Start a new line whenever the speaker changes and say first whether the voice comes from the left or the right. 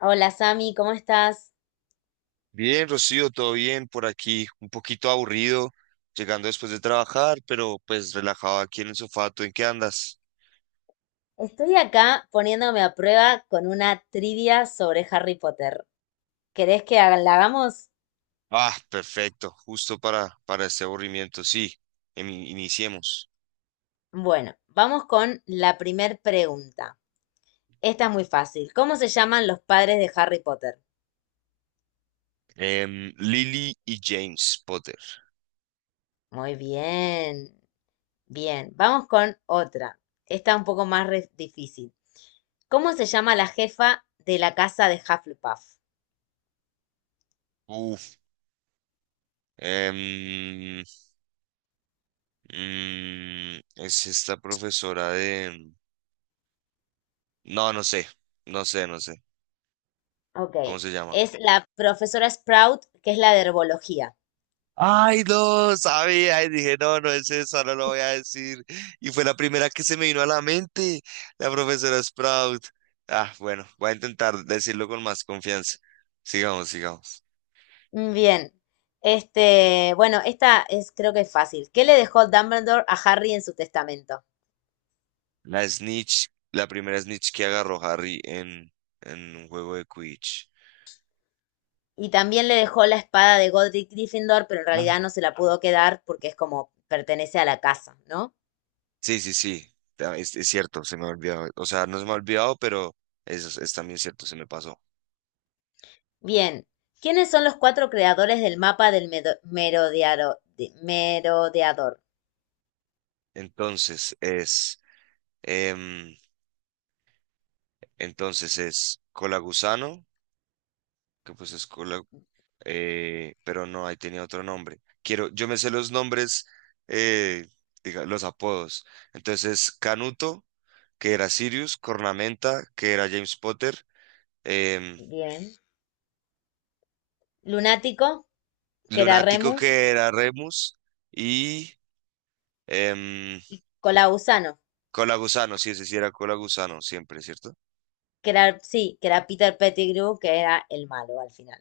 left: Hola Sami, ¿cómo estás?
right: Bien, Rocío, todo bien por aquí, un poquito aburrido, llegando después de trabajar, pero pues relajado aquí en el sofá. ¿Tú en qué andas?
left: Estoy acá poniéndome a prueba con una trivia sobre Harry Potter. ¿Querés que la hagamos?
right: Ah, perfecto, justo para este aburrimiento, sí. Iniciemos.
left: Bueno, vamos con la primer pregunta. Esta es muy fácil. ¿Cómo se llaman los padres de Harry Potter?
right: Lily y James Potter.
left: Muy bien, bien. Vamos con otra. Esta un poco más difícil. ¿Cómo se llama la jefa de la casa de Hufflepuff?
right: Uf, em, es esta profesora de... No, no sé, no sé, no sé.
left: Ok,
right: ¿Cómo se llama?
left: es la profesora Sprout, que es la de herbología.
right: Ay, no, sabía, y dije, no, no es eso. No lo voy a decir. Y fue la primera que se me vino a la mente, la profesora Sprout. Ah, bueno, voy a intentar decirlo con más confianza. Sigamos, sigamos.
left: Mm. Bien. Este, bueno, esta es creo que es fácil. ¿Qué le dejó Dumbledore a Harry en su testamento?
right: La snitch, la primera snitch que agarró Harry en un juego de Quidditch.
left: Y también le dejó la espada de Godric Gryffindor, pero en
right: Ah.
left: realidad no se la pudo quedar porque es como pertenece a la casa, ¿no?
right: Sí, sí, sí, es cierto, se me ha olvidado. O sea, no se me ha olvidado, pero es también cierto, se me pasó.
left: Bien. ¿Quiénes son los cuatro creadores del mapa del merodeador?
right: Entonces es, em, entonces es Colagusano que pues es cola, pero no, ahí tenía otro nombre. Quiero, yo me sé los nombres, eh, diga, los apodos. Entonces, Canuto, que era Sirius, Cornamenta, que era James Potter, em,
left: Bien. Lunático, que era
right: Lunático,
left: Remus.
right: que era Remus, y em,
left: Colausano,
right: Cola Gusano, sí, ese sí era Cola Gusano, siempre, ¿cierto?
left: que era, sí, que era Peter Pettigrew, que era el malo al final.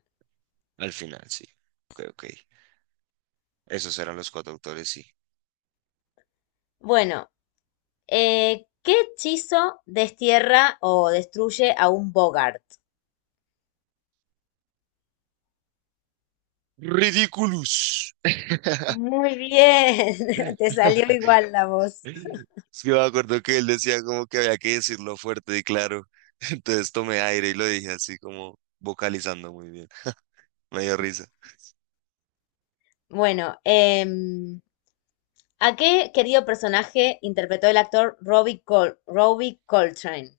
right: Al final, sí. Ok, ok. Esos eran los cuatro autores, sí.
left: Bueno, ¿qué hechizo destierra o destruye a un Bogart?
right: Ridiculous.
left: Muy bien, te salió igual la voz.
right: Sí, me acuerdo que él decía como que había que decirlo fuerte y claro. Entonces tomé aire y lo dije así como vocalizando muy bien. Me dio risa.
left: Bueno, ¿a qué querido personaje interpretó el actor Robbie Coltrane?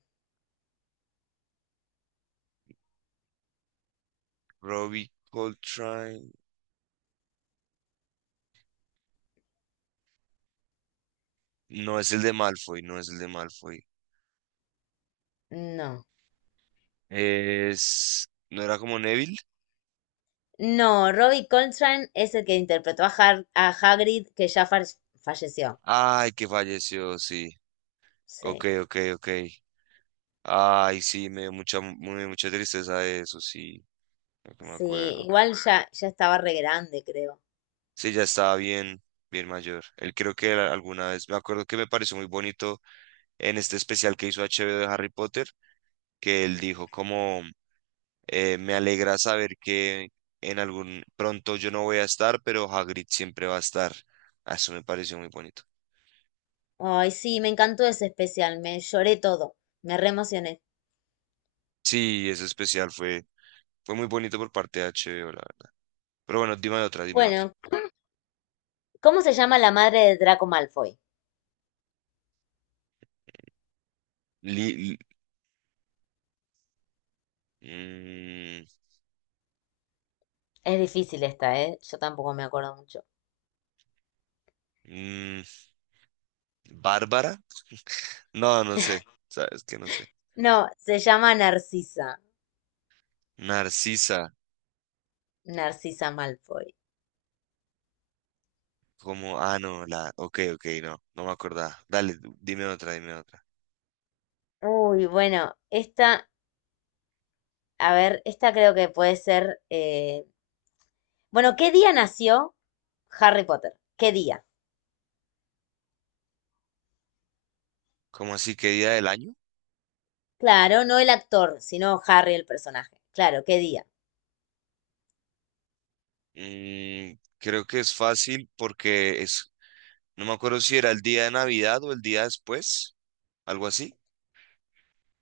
right: Robbie Coltrane. No es el de Malfoy, no es el de Malfoy.
left: No,
right: Es... ¿No era como Neville?
left: no, Robbie Coltrane es el que interpretó a a Hagrid, que falleció.
right: Ay, que falleció, sí. Ok,
left: Sí,
right: ok, ok. Ay, sí, me dio mucha, muy, mucha tristeza eso, sí. Creo que me
left: sí,
right: acuerdo.
left: igual ya estaba re grande, creo.
right: Sí, ya estaba bien, bien mayor. Él creo que era alguna vez, me acuerdo que me pareció muy bonito en este especial que hizo H. HBO de Harry Potter, que él dijo como, me alegra saber que en algún pronto yo no voy a estar, pero Hagrid siempre va a estar. Ah, eso me pareció muy bonito.
left: Ay, sí, me encantó ese especial, me lloré todo, me re emocioné.
right: Sí, ese especial fue muy bonito por parte de H. HBO, la verdad. Pero bueno, dime otra, dime otra.
left: Bueno, ¿cómo se llama la madre de Draco Malfoy?
right: Li- li- mm,
left: Es difícil esta, ¿eh? Yo tampoco me acuerdo mucho.
right: mm, ¿Bárbara? No, no sé. Sabes que no sé.
left: No, se llama Narcisa.
right: Narcisa.
left: Narcisa Malfoy.
right: Como, ah, no, la. Ok, ok, no, no me acordaba. Dale, dime otra, dime otra.
left: Uy, bueno, esta, a ver, esta creo que puede ser, bueno, ¿qué día nació Harry Potter? ¿Qué día?
right: ¿Cómo así? ¿Qué día del año?
left: Claro, no el actor, sino Harry el personaje. Claro, ¿qué día?
right: Mm, Creo que es fácil porque es, no me acuerdo si era el día de Navidad o el día después, algo así.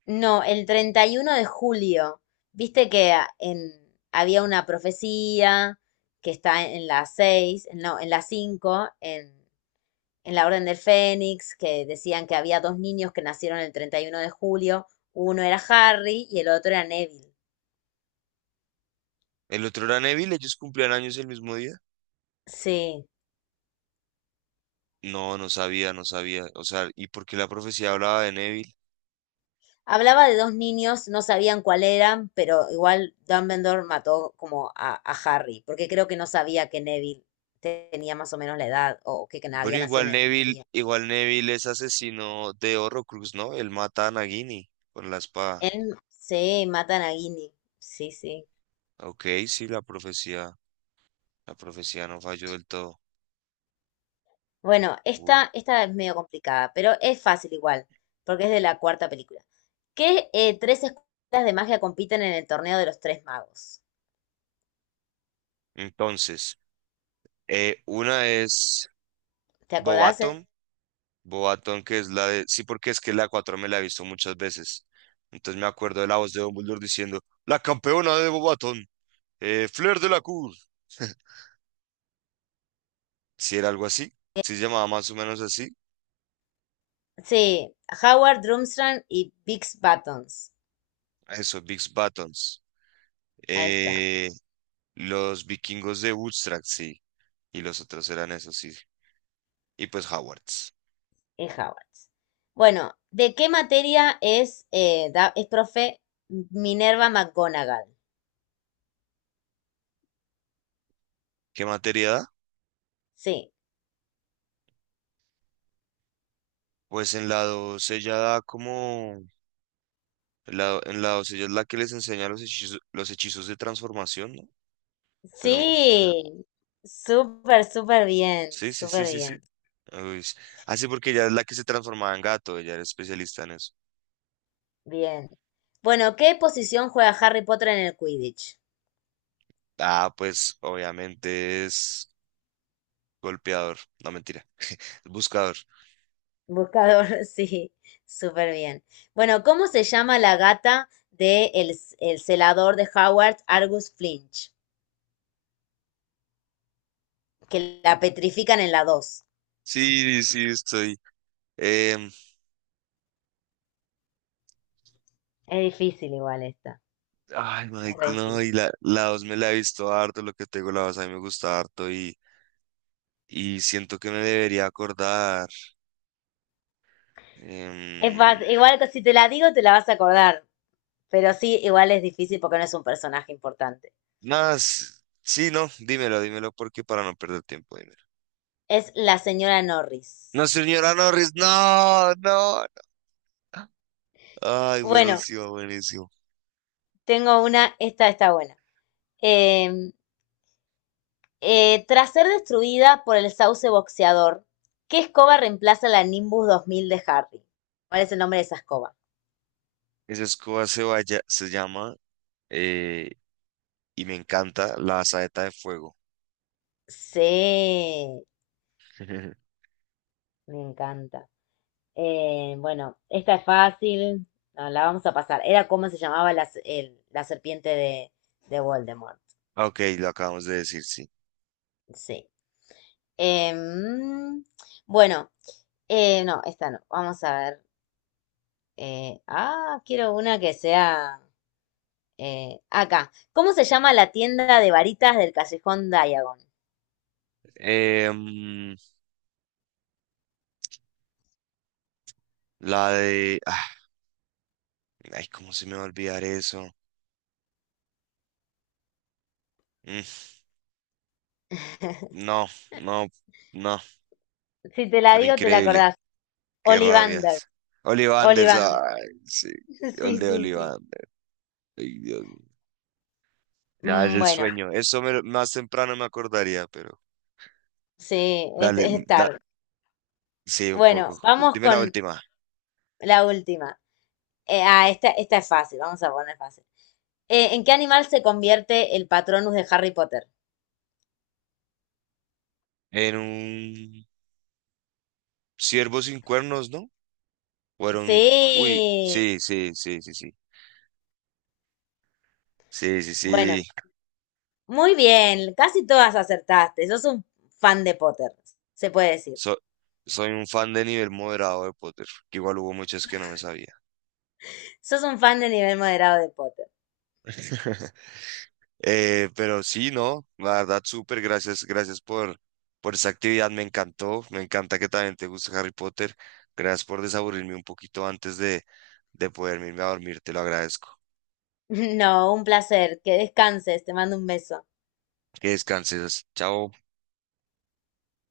left: No, el 31 de julio. Viste que había una profecía que está en la 6, no, en la 5, en la Orden del Fénix, que decían que había dos niños que nacieron el 31 de julio. Uno era Harry y el otro era Neville.
right: El otro era Neville, ellos cumplían años el mismo día.
left: Sí.
right: No, no sabía, no sabía. O sea, ¿y por qué la profecía hablaba de Neville?
left: Hablaba de dos niños, no sabían cuál eran, pero igual Dumbledore mató como a Harry, porque creo que no sabía que Neville tenía más o menos la edad o que
right: Bueno,
left: había nacido
right: igual
left: en el mismo
right: Neville,
left: día.
right: igual Neville es asesino de Horrocrux, ¿no? Él mata a Nagini con la espada.
left: Él, sí, matan a Ginny. Sí, sí.
right: Ok, sí, la profecía no falló del todo.
left: Bueno,
right: Uh,
left: esta es medio complicada, pero es fácil igual, porque es de la cuarta película. ¿Qué tres escuelas de magia compiten en el torneo de los tres magos?
right: Entonces, una es
left: ¿Te acordás?
right: Bobaton Boatón, que es la de... Sí, porque es que la 4 me la he visto muchas veces. Entonces me acuerdo de la voz de Dumbledore diciendo, la campeona de Bobatón, Flair de la Cour. Si era algo así, si se llamaba más o menos así.
left: Sí, Howard, Drumstrang y Bix Buttons.
right: Eso, Bigs Buttons.
left: Ahí está,
right: Eh, los vikingos de Woodstock, sí. Y los otros eran esos, sí. Y pues Howards.
left: es Howard. Bueno, ¿de qué materia es profe Minerva McGonagall?
right: ¿Qué materia da?
left: Sí,
right: Pues en la 2 ella da como... en la 2 ella es la que les enseña los hechizos, de transformación, ¿no? Pero, uf,
left: sí, súper, súper bien,
right: sí, sí, sí,
left: súper
right: sí,
left: bien.
right: sí. Uy, así porque ella es la que se transformaba en gato, ella era especialista en eso.
left: Bien. Bueno, ¿qué posición juega Harry Potter en el Quidditch?
right: Ah, pues obviamente es golpeador, no mentira, es buscador.
left: Buscador, sí, súper bien. Bueno, ¿cómo se llama la gata de el celador de Howard, Argus Flinch? Que la petrifican en la dos.
right: Sí, sí, estoy. em,
left: Es difícil igual esta.
right: Ay,
left: Es re
right: Mike, no,
left: difícil.
right: y la dos me la he visto harto, lo que tengo la dos a mí me gusta harto y siento que me debería acordar.
left: Es
right: em,
left: fácil. Igual que si te la digo, te la vas a acordar. Pero sí, igual es difícil porque no es un personaje importante.
right: Nada, sí, no, dímelo, dímelo porque para no perder tiempo, dímelo.
left: Es la señora
right: No,
left: Norris.
right: señora Norris, no, no, no. Ay,
left: Bueno,
right: buenísimo, buenísimo.
left: tengo una, esta está buena. Eh, tras ser destruida por el sauce boxeador, ¿qué escoba reemplaza la Nimbus 2000 de Harry? ¿Cuál es el nombre de esa escoba?
right: Esa escoba vaya, se llama, eh, y me encanta, la saeta de fuego.
left: Sí, me encanta. Bueno, esta es fácil, no, la vamos a pasar. Era como se llamaba la serpiente de Voldemort.
right: Ah, ok, lo acabamos de decir, sí.
left: Sí. Em, bueno, no, esta no. Vamos a ver. Quiero una que sea. Acá. ¿Cómo se llama la tienda de varitas del callejón Diagon?
right: Em, la de... ah, ay, ¿cómo se me va a olvidar eso? Mm, no, no, no,
left: Si te la
right: pero
left: digo, te la
right: increíble.
left: acordás.
right: Qué
left: Olivander.
right: rabias. Olivanders,
left: Olivander.
right: ay, sí. El
left: Sí,
right: de
left: sí, sí.
right: Ollivander, ay, Dios mío. Ya es
left: Mm.
right: el
left: Bueno,
right: sueño. Eso más temprano me acordaría, pero...
left: sí, es,
right: Dale,
left: es tarde.
right: sí, un
left: Bueno,
right: poco.
left: vamos
right: Dime la
left: con
right: última.
left: la última. Esta es fácil, vamos a poner fácil. ¿En qué animal se convierte el Patronus de Harry Potter?
right: En un Siervos sin cuernos, ¿no? Fueron, uy,
left: Sí.
right: sí, sí, sí, sí, sí, sí, sí, sí.
left: Bueno, muy bien. Casi todas acertaste. Sos un fan de Potter, se puede decir.
right: So- Soy un fan de nivel moderado de Potter, que igual hubo muchas que no me sabía.
left: Sos un fan de nivel moderado de Potter.
right: Pero sí, no, la verdad, súper, gracias por esa actividad, me encantó, me encanta que también te guste Harry Potter. Gracias por desaburrirme un poquito antes de poderme irme a dormir, te lo agradezco.
left: No, un placer. Que descanses. Te mando un beso.
right: Que descanses, chao.